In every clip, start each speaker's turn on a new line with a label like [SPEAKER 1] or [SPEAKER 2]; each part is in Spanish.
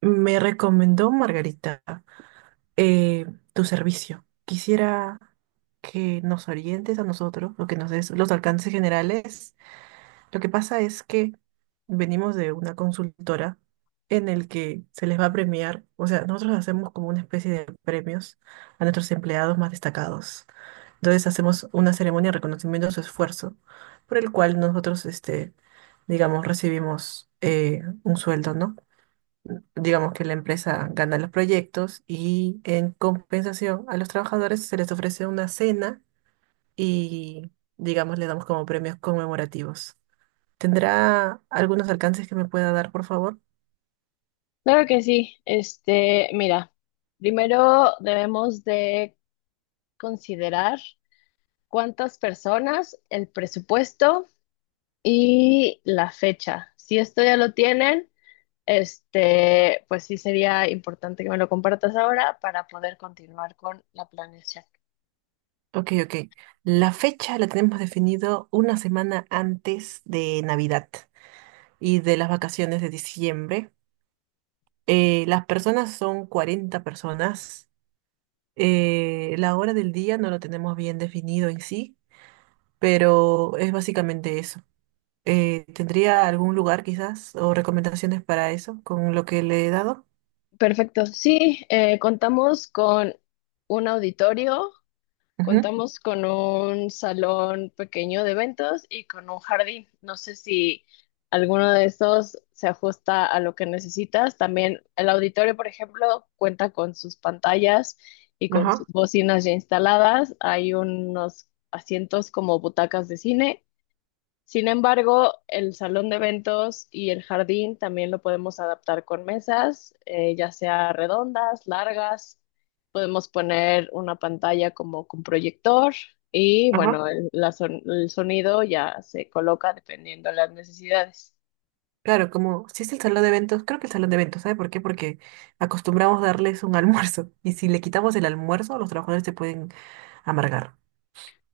[SPEAKER 1] Me recomendó Margarita eh, tu servicio. Quisiera que nos orientes a nosotros, o que nos des los alcances generales. Lo que pasa es que venimos de una consultora en el que se les va a premiar, o sea, nosotros hacemos como una especie de premios a nuestros empleados más destacados. Entonces hacemos una ceremonia de reconocimiento de su esfuerzo, por el cual nosotros, digamos, recibimos un sueldo, ¿no? Digamos que la empresa gana los proyectos y en compensación a los trabajadores se les ofrece una cena y, digamos, le damos como premios conmemorativos. ¿Tendrá algunos alcances que me pueda dar, por favor?
[SPEAKER 2] Claro que sí. Mira, primero debemos de considerar cuántas personas, el presupuesto y la fecha. Si esto ya lo tienen, pues sí sería importante que me lo compartas ahora para poder continuar con la planeación.
[SPEAKER 1] Ok, ok. La fecha la tenemos definido una semana antes de Navidad y de las vacaciones de diciembre. Las personas son 40 personas. La hora del día no lo tenemos bien definido en sí, pero es básicamente eso. ¿Tendría algún lugar quizás o recomendaciones para eso con lo que le he dado?
[SPEAKER 2] Perfecto. Sí, contamos con un auditorio.
[SPEAKER 1] Ujú.
[SPEAKER 2] Contamos con un salón pequeño de eventos y con un jardín. No sé si alguno de estos se ajusta a lo que necesitas. También el auditorio, por ejemplo, cuenta con sus pantallas y con sus
[SPEAKER 1] Ajá,
[SPEAKER 2] bocinas ya instaladas. Hay unos asientos como butacas de cine. Sin embargo, el salón de eventos y el jardín también lo podemos adaptar con mesas, ya sea redondas, largas. Podemos poner una pantalla como con proyector y
[SPEAKER 1] ajá.
[SPEAKER 2] bueno, el sonido ya se coloca dependiendo de las necesidades.
[SPEAKER 1] Claro, como si es el salón de eventos, creo que el salón de eventos, ¿sabe por qué? Porque acostumbramos darles un almuerzo y si le quitamos el almuerzo, los trabajadores se pueden amargar.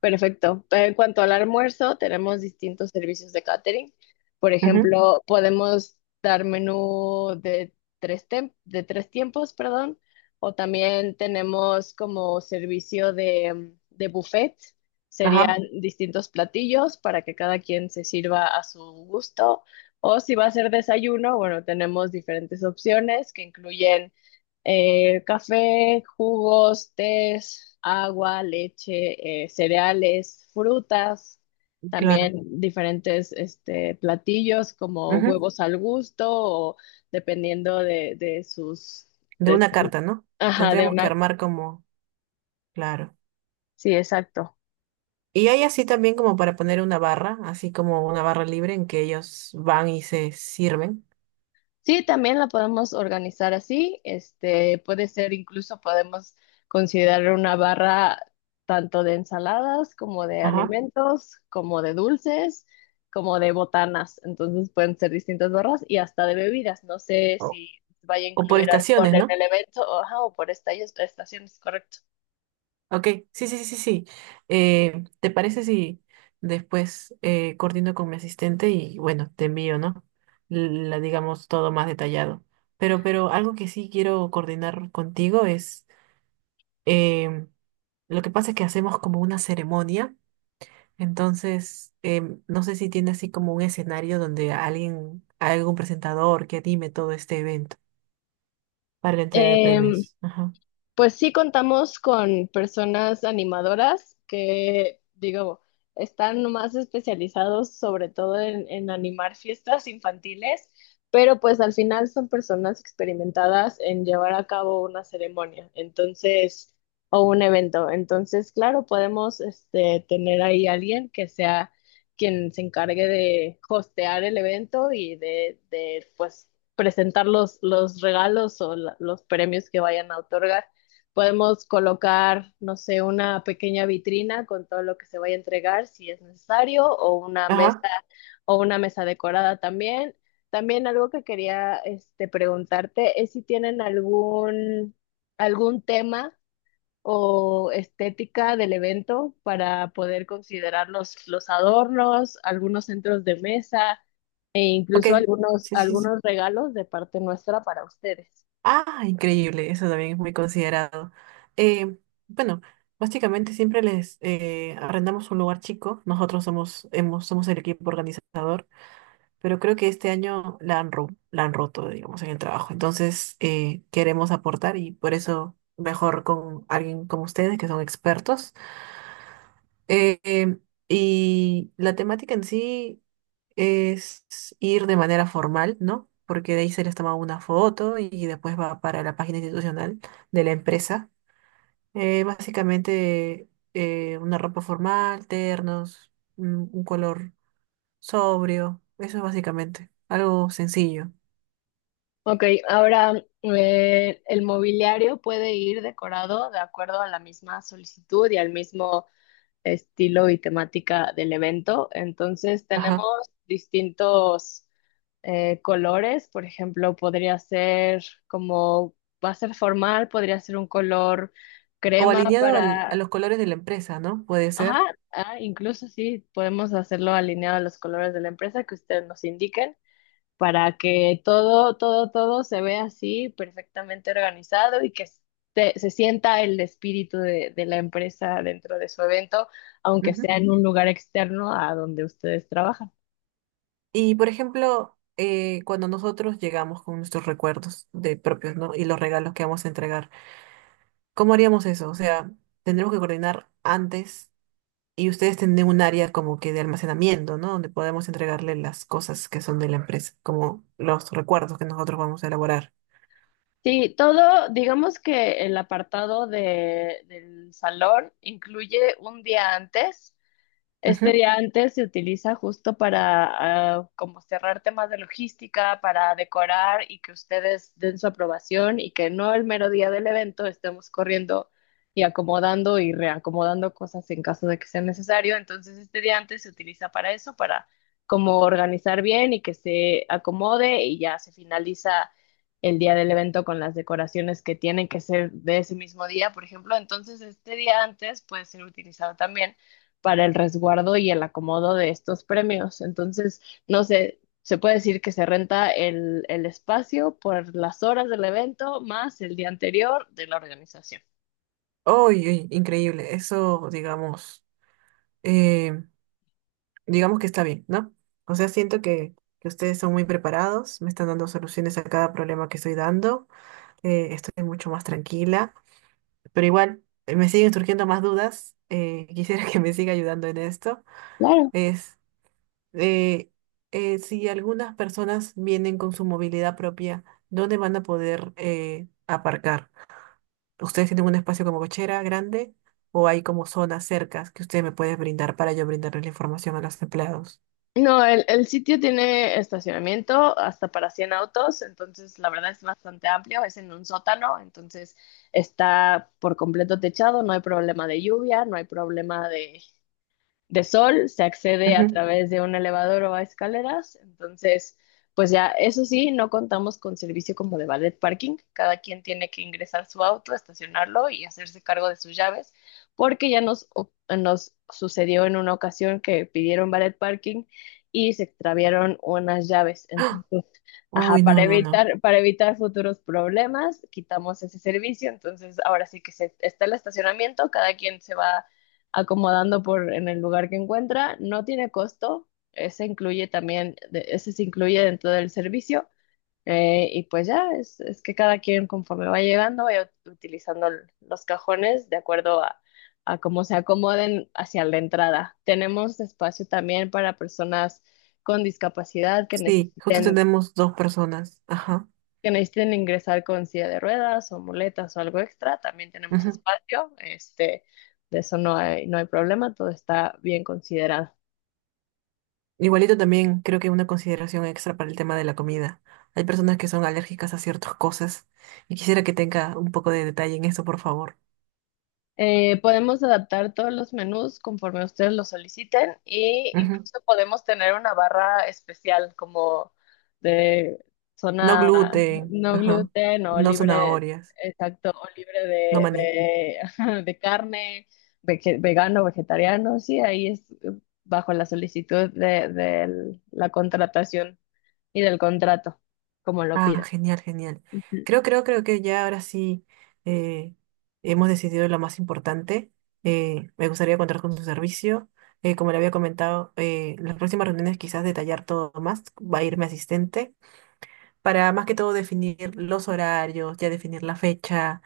[SPEAKER 2] Perfecto. En cuanto al almuerzo, tenemos distintos servicios de catering. Por
[SPEAKER 1] Ujú.
[SPEAKER 2] ejemplo, podemos dar menú de de tres tiempos, perdón, o también tenemos como servicio de buffet. Serían
[SPEAKER 1] Ajá,
[SPEAKER 2] distintos platillos para que cada quien se sirva a su gusto. O si va a ser desayuno, bueno, tenemos diferentes opciones que incluyen café, jugos, tés, agua, leche, cereales, frutas,
[SPEAKER 1] claro.
[SPEAKER 2] también diferentes platillos como
[SPEAKER 1] Ujú.
[SPEAKER 2] huevos al gusto o dependiendo de sus,
[SPEAKER 1] De
[SPEAKER 2] de,
[SPEAKER 1] una
[SPEAKER 2] su-
[SPEAKER 1] carta, ¿no?
[SPEAKER 2] ajá, de
[SPEAKER 1] Tendríamos que
[SPEAKER 2] una,
[SPEAKER 1] armar como, claro.
[SPEAKER 2] sí, exacto.
[SPEAKER 1] Y hay así también como para poner una barra, así como una barra libre en que ellos van y se sirven.
[SPEAKER 2] Sí, también la podemos organizar así. Puede ser, incluso podemos considerar una barra tanto de ensaladas como de
[SPEAKER 1] Ajá.
[SPEAKER 2] alimentos, como de dulces, como de botanas. Entonces pueden ser distintas barras y hasta de bebidas. No sé
[SPEAKER 1] O,
[SPEAKER 2] si vaya a
[SPEAKER 1] o por
[SPEAKER 2] incluir alcohol
[SPEAKER 1] estaciones,
[SPEAKER 2] en
[SPEAKER 1] ¿no?
[SPEAKER 2] el evento o, ajá, o estaciones, correcto.
[SPEAKER 1] Ok, sí, sí, sí, sí. ¿Te parece si después coordino con mi asistente y bueno, te envío, ¿no? La digamos todo más detallado. Pero algo que sí quiero coordinar contigo es, em, lo que pasa es que hacemos como una ceremonia, entonces no sé si tiene así como un escenario donde alguien, algún presentador que anime todo este evento para la entrega de premios. Ajá.
[SPEAKER 2] Pues sí contamos con personas animadoras que, digo, están más especializados sobre todo en animar fiestas infantiles, pero pues al final son personas experimentadas en llevar a cabo una ceremonia, entonces, o un evento. Entonces, claro, podemos tener ahí alguien que sea quien se encargue de hostear el evento y de pues, presentar los regalos o los premios que vayan a otorgar. Podemos colocar, no sé, una pequeña vitrina con todo lo que se vaya a entregar si es necesario,
[SPEAKER 1] Ajá.
[SPEAKER 2] o una mesa decorada también. También algo que quería preguntarte es si tienen algún, algún tema o estética del evento para poder considerar los adornos, algunos centros de mesa e
[SPEAKER 1] Ok.
[SPEAKER 2] incluso algunos,
[SPEAKER 1] Sí, sí, sí.
[SPEAKER 2] algunos regalos de parte nuestra para ustedes.
[SPEAKER 1] Ah, increíble, eso también es muy considerado. Eh, bueno, básicamente siempre les arrendamos un lugar chico, nosotros somos, hemos, somos el equipo organizador, pero creo que este año la han, la han roto, digamos, en el trabajo. Entonces, queremos aportar y por eso mejor con alguien como ustedes, que son expertos, eh, em, y la temática en sí es ir de manera formal, ¿no? Porque de ahí se les toma una foto y después va para la página institucional de la empresa. Básicamente una ropa formal, ternos, un color sobrio, eso es básicamente algo sencillo.
[SPEAKER 2] Ok, ahora el mobiliario puede ir decorado de acuerdo a la misma solicitud y al mismo estilo y temática del evento. Entonces tenemos
[SPEAKER 1] Ajá.
[SPEAKER 2] distintos colores, por ejemplo, podría ser como va a ser formal, podría ser un color
[SPEAKER 1] O
[SPEAKER 2] crema
[SPEAKER 1] alineado a
[SPEAKER 2] para,
[SPEAKER 1] los colores de la empresa, ¿no? Puede
[SPEAKER 2] ajá,
[SPEAKER 1] ser.
[SPEAKER 2] ah, incluso sí, podemos hacerlo alineado a los colores de la empresa que ustedes nos indiquen para que todo, todo, todo se vea así perfectamente organizado y se sienta el espíritu de la empresa dentro de su evento, aunque sea en un lugar externo a donde ustedes trabajan.
[SPEAKER 1] Y por ejemplo, cuando nosotros llegamos con nuestros recuerdos de propios, ¿no? Y los regalos que vamos a entregar, ¿cómo haríamos eso? O sea, tendremos que coordinar antes y ustedes tienen un área como que de almacenamiento, ¿no? Donde podemos entregarle las cosas que son de la empresa, como los recuerdos que nosotros vamos a elaborar.
[SPEAKER 2] Sí, todo, digamos que el apartado del salón incluye un día antes. Este
[SPEAKER 1] Ujú.
[SPEAKER 2] día antes se utiliza justo para ah, como cerrar temas de logística, para decorar y que ustedes den su aprobación y que no el mero día del evento estemos corriendo y acomodando y reacomodando cosas en caso de que sea necesario. Entonces este día antes se utiliza para eso, para como organizar bien y que se acomode y ya se finaliza el día del evento con las decoraciones que tienen que ser de ese mismo día, por ejemplo. Entonces este día antes puede ser utilizado también para el resguardo y el acomodo de estos premios. Entonces, no sé, se puede decir que se renta el espacio por las horas del evento más el día anterior de la organización.
[SPEAKER 1] Uy, uy, increíble. Eso, digamos, eh, digamos que está bien, ¿no? O sea, siento que ustedes son muy preparados, me están dando soluciones a cada problema que estoy dando. Estoy mucho más tranquila, pero igual me siguen surgiendo más dudas. Quisiera que me siga ayudando en esto.
[SPEAKER 2] Claro.
[SPEAKER 1] Es eh, si algunas personas vienen con su movilidad propia, ¿dónde van a poder aparcar? ¿Ustedes tienen un espacio como cochera grande o hay como zonas cercas que ustedes me pueden brindar para yo brindarles la información a los empleados?
[SPEAKER 2] No, el sitio tiene estacionamiento hasta para 100 autos, entonces la verdad es bastante amplio, es en un sótano, entonces está por completo techado, no hay problema de lluvia, no hay problema de sol, se accede a
[SPEAKER 1] Ujú.
[SPEAKER 2] través de un elevador o a escaleras, entonces, pues ya, eso sí, no contamos con servicio como de valet parking. Cada quien tiene que ingresar su auto, estacionarlo y hacerse cargo de sus llaves, porque ya nos sucedió en una ocasión que pidieron valet parking y se extraviaron unas llaves,
[SPEAKER 1] ¡Ah!
[SPEAKER 2] entonces... Ajá,
[SPEAKER 1] Uy, no, no, no.
[SPEAKER 2] para evitar futuros problemas, quitamos ese servicio. Entonces, ahora sí está el estacionamiento, cada quien se va acomodando por en el lugar que encuentra. No tiene costo, ese incluye también, ese se incluye dentro del servicio. Y pues ya, es que cada quien conforme va llegando, vaya utilizando los cajones de acuerdo a cómo se acomoden hacia la entrada. Tenemos espacio también para personas con discapacidad
[SPEAKER 1] Sí, justo tenemos 2 personas. Ajá.
[SPEAKER 2] que necesiten ingresar con silla de ruedas o muletas o algo extra, también tenemos espacio, de eso no hay, no hay problema, todo está bien considerado.
[SPEAKER 1] Igualito también creo que una consideración extra para el tema de la comida. Hay personas que son alérgicas a ciertas cosas y quisiera que tenga un poco de detalle en eso, por favor.
[SPEAKER 2] Podemos adaptar todos los menús conforme ustedes lo soliciten e
[SPEAKER 1] Ujú.
[SPEAKER 2] incluso podemos tener una barra especial como de
[SPEAKER 1] No
[SPEAKER 2] zona
[SPEAKER 1] gluten,
[SPEAKER 2] no
[SPEAKER 1] ajá.
[SPEAKER 2] gluten o
[SPEAKER 1] No
[SPEAKER 2] libre,
[SPEAKER 1] zanahorias,
[SPEAKER 2] exacto, o libre
[SPEAKER 1] no maní.
[SPEAKER 2] de, ajá, de carne, vegano, vegetariano, sí, ahí es bajo la solicitud de la contratación y del contrato, como lo
[SPEAKER 1] Ah,
[SPEAKER 2] pida.
[SPEAKER 1] genial, genial. Creo que ya ahora sí eh, hemos decidido lo más importante. Me gustaría contar con su servicio. Como le había comentado, las próximas reuniones quizás detallar todo más. Va a ir mi asistente. Para más que todo definir los horarios, ya definir la fecha,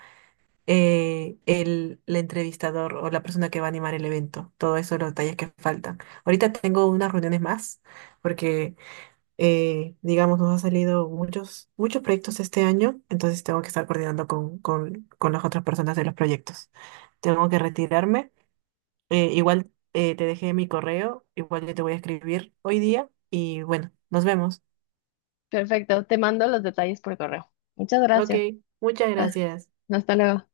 [SPEAKER 1] el entrevistador o la persona que va a animar el evento, todo eso, los detalles que faltan. Ahorita tengo unas reuniones más porque, digamos, nos han salido muchos proyectos este año, entonces tengo que estar coordinando con las otras personas de los proyectos. Tengo que retirarme. Igual te dejé mi correo, igual yo te voy a escribir hoy día y bueno, nos vemos.
[SPEAKER 2] Perfecto, te mando los detalles por correo. Muchas
[SPEAKER 1] Ok,
[SPEAKER 2] gracias.
[SPEAKER 1] muchas
[SPEAKER 2] Ah,
[SPEAKER 1] gracias.
[SPEAKER 2] hasta luego.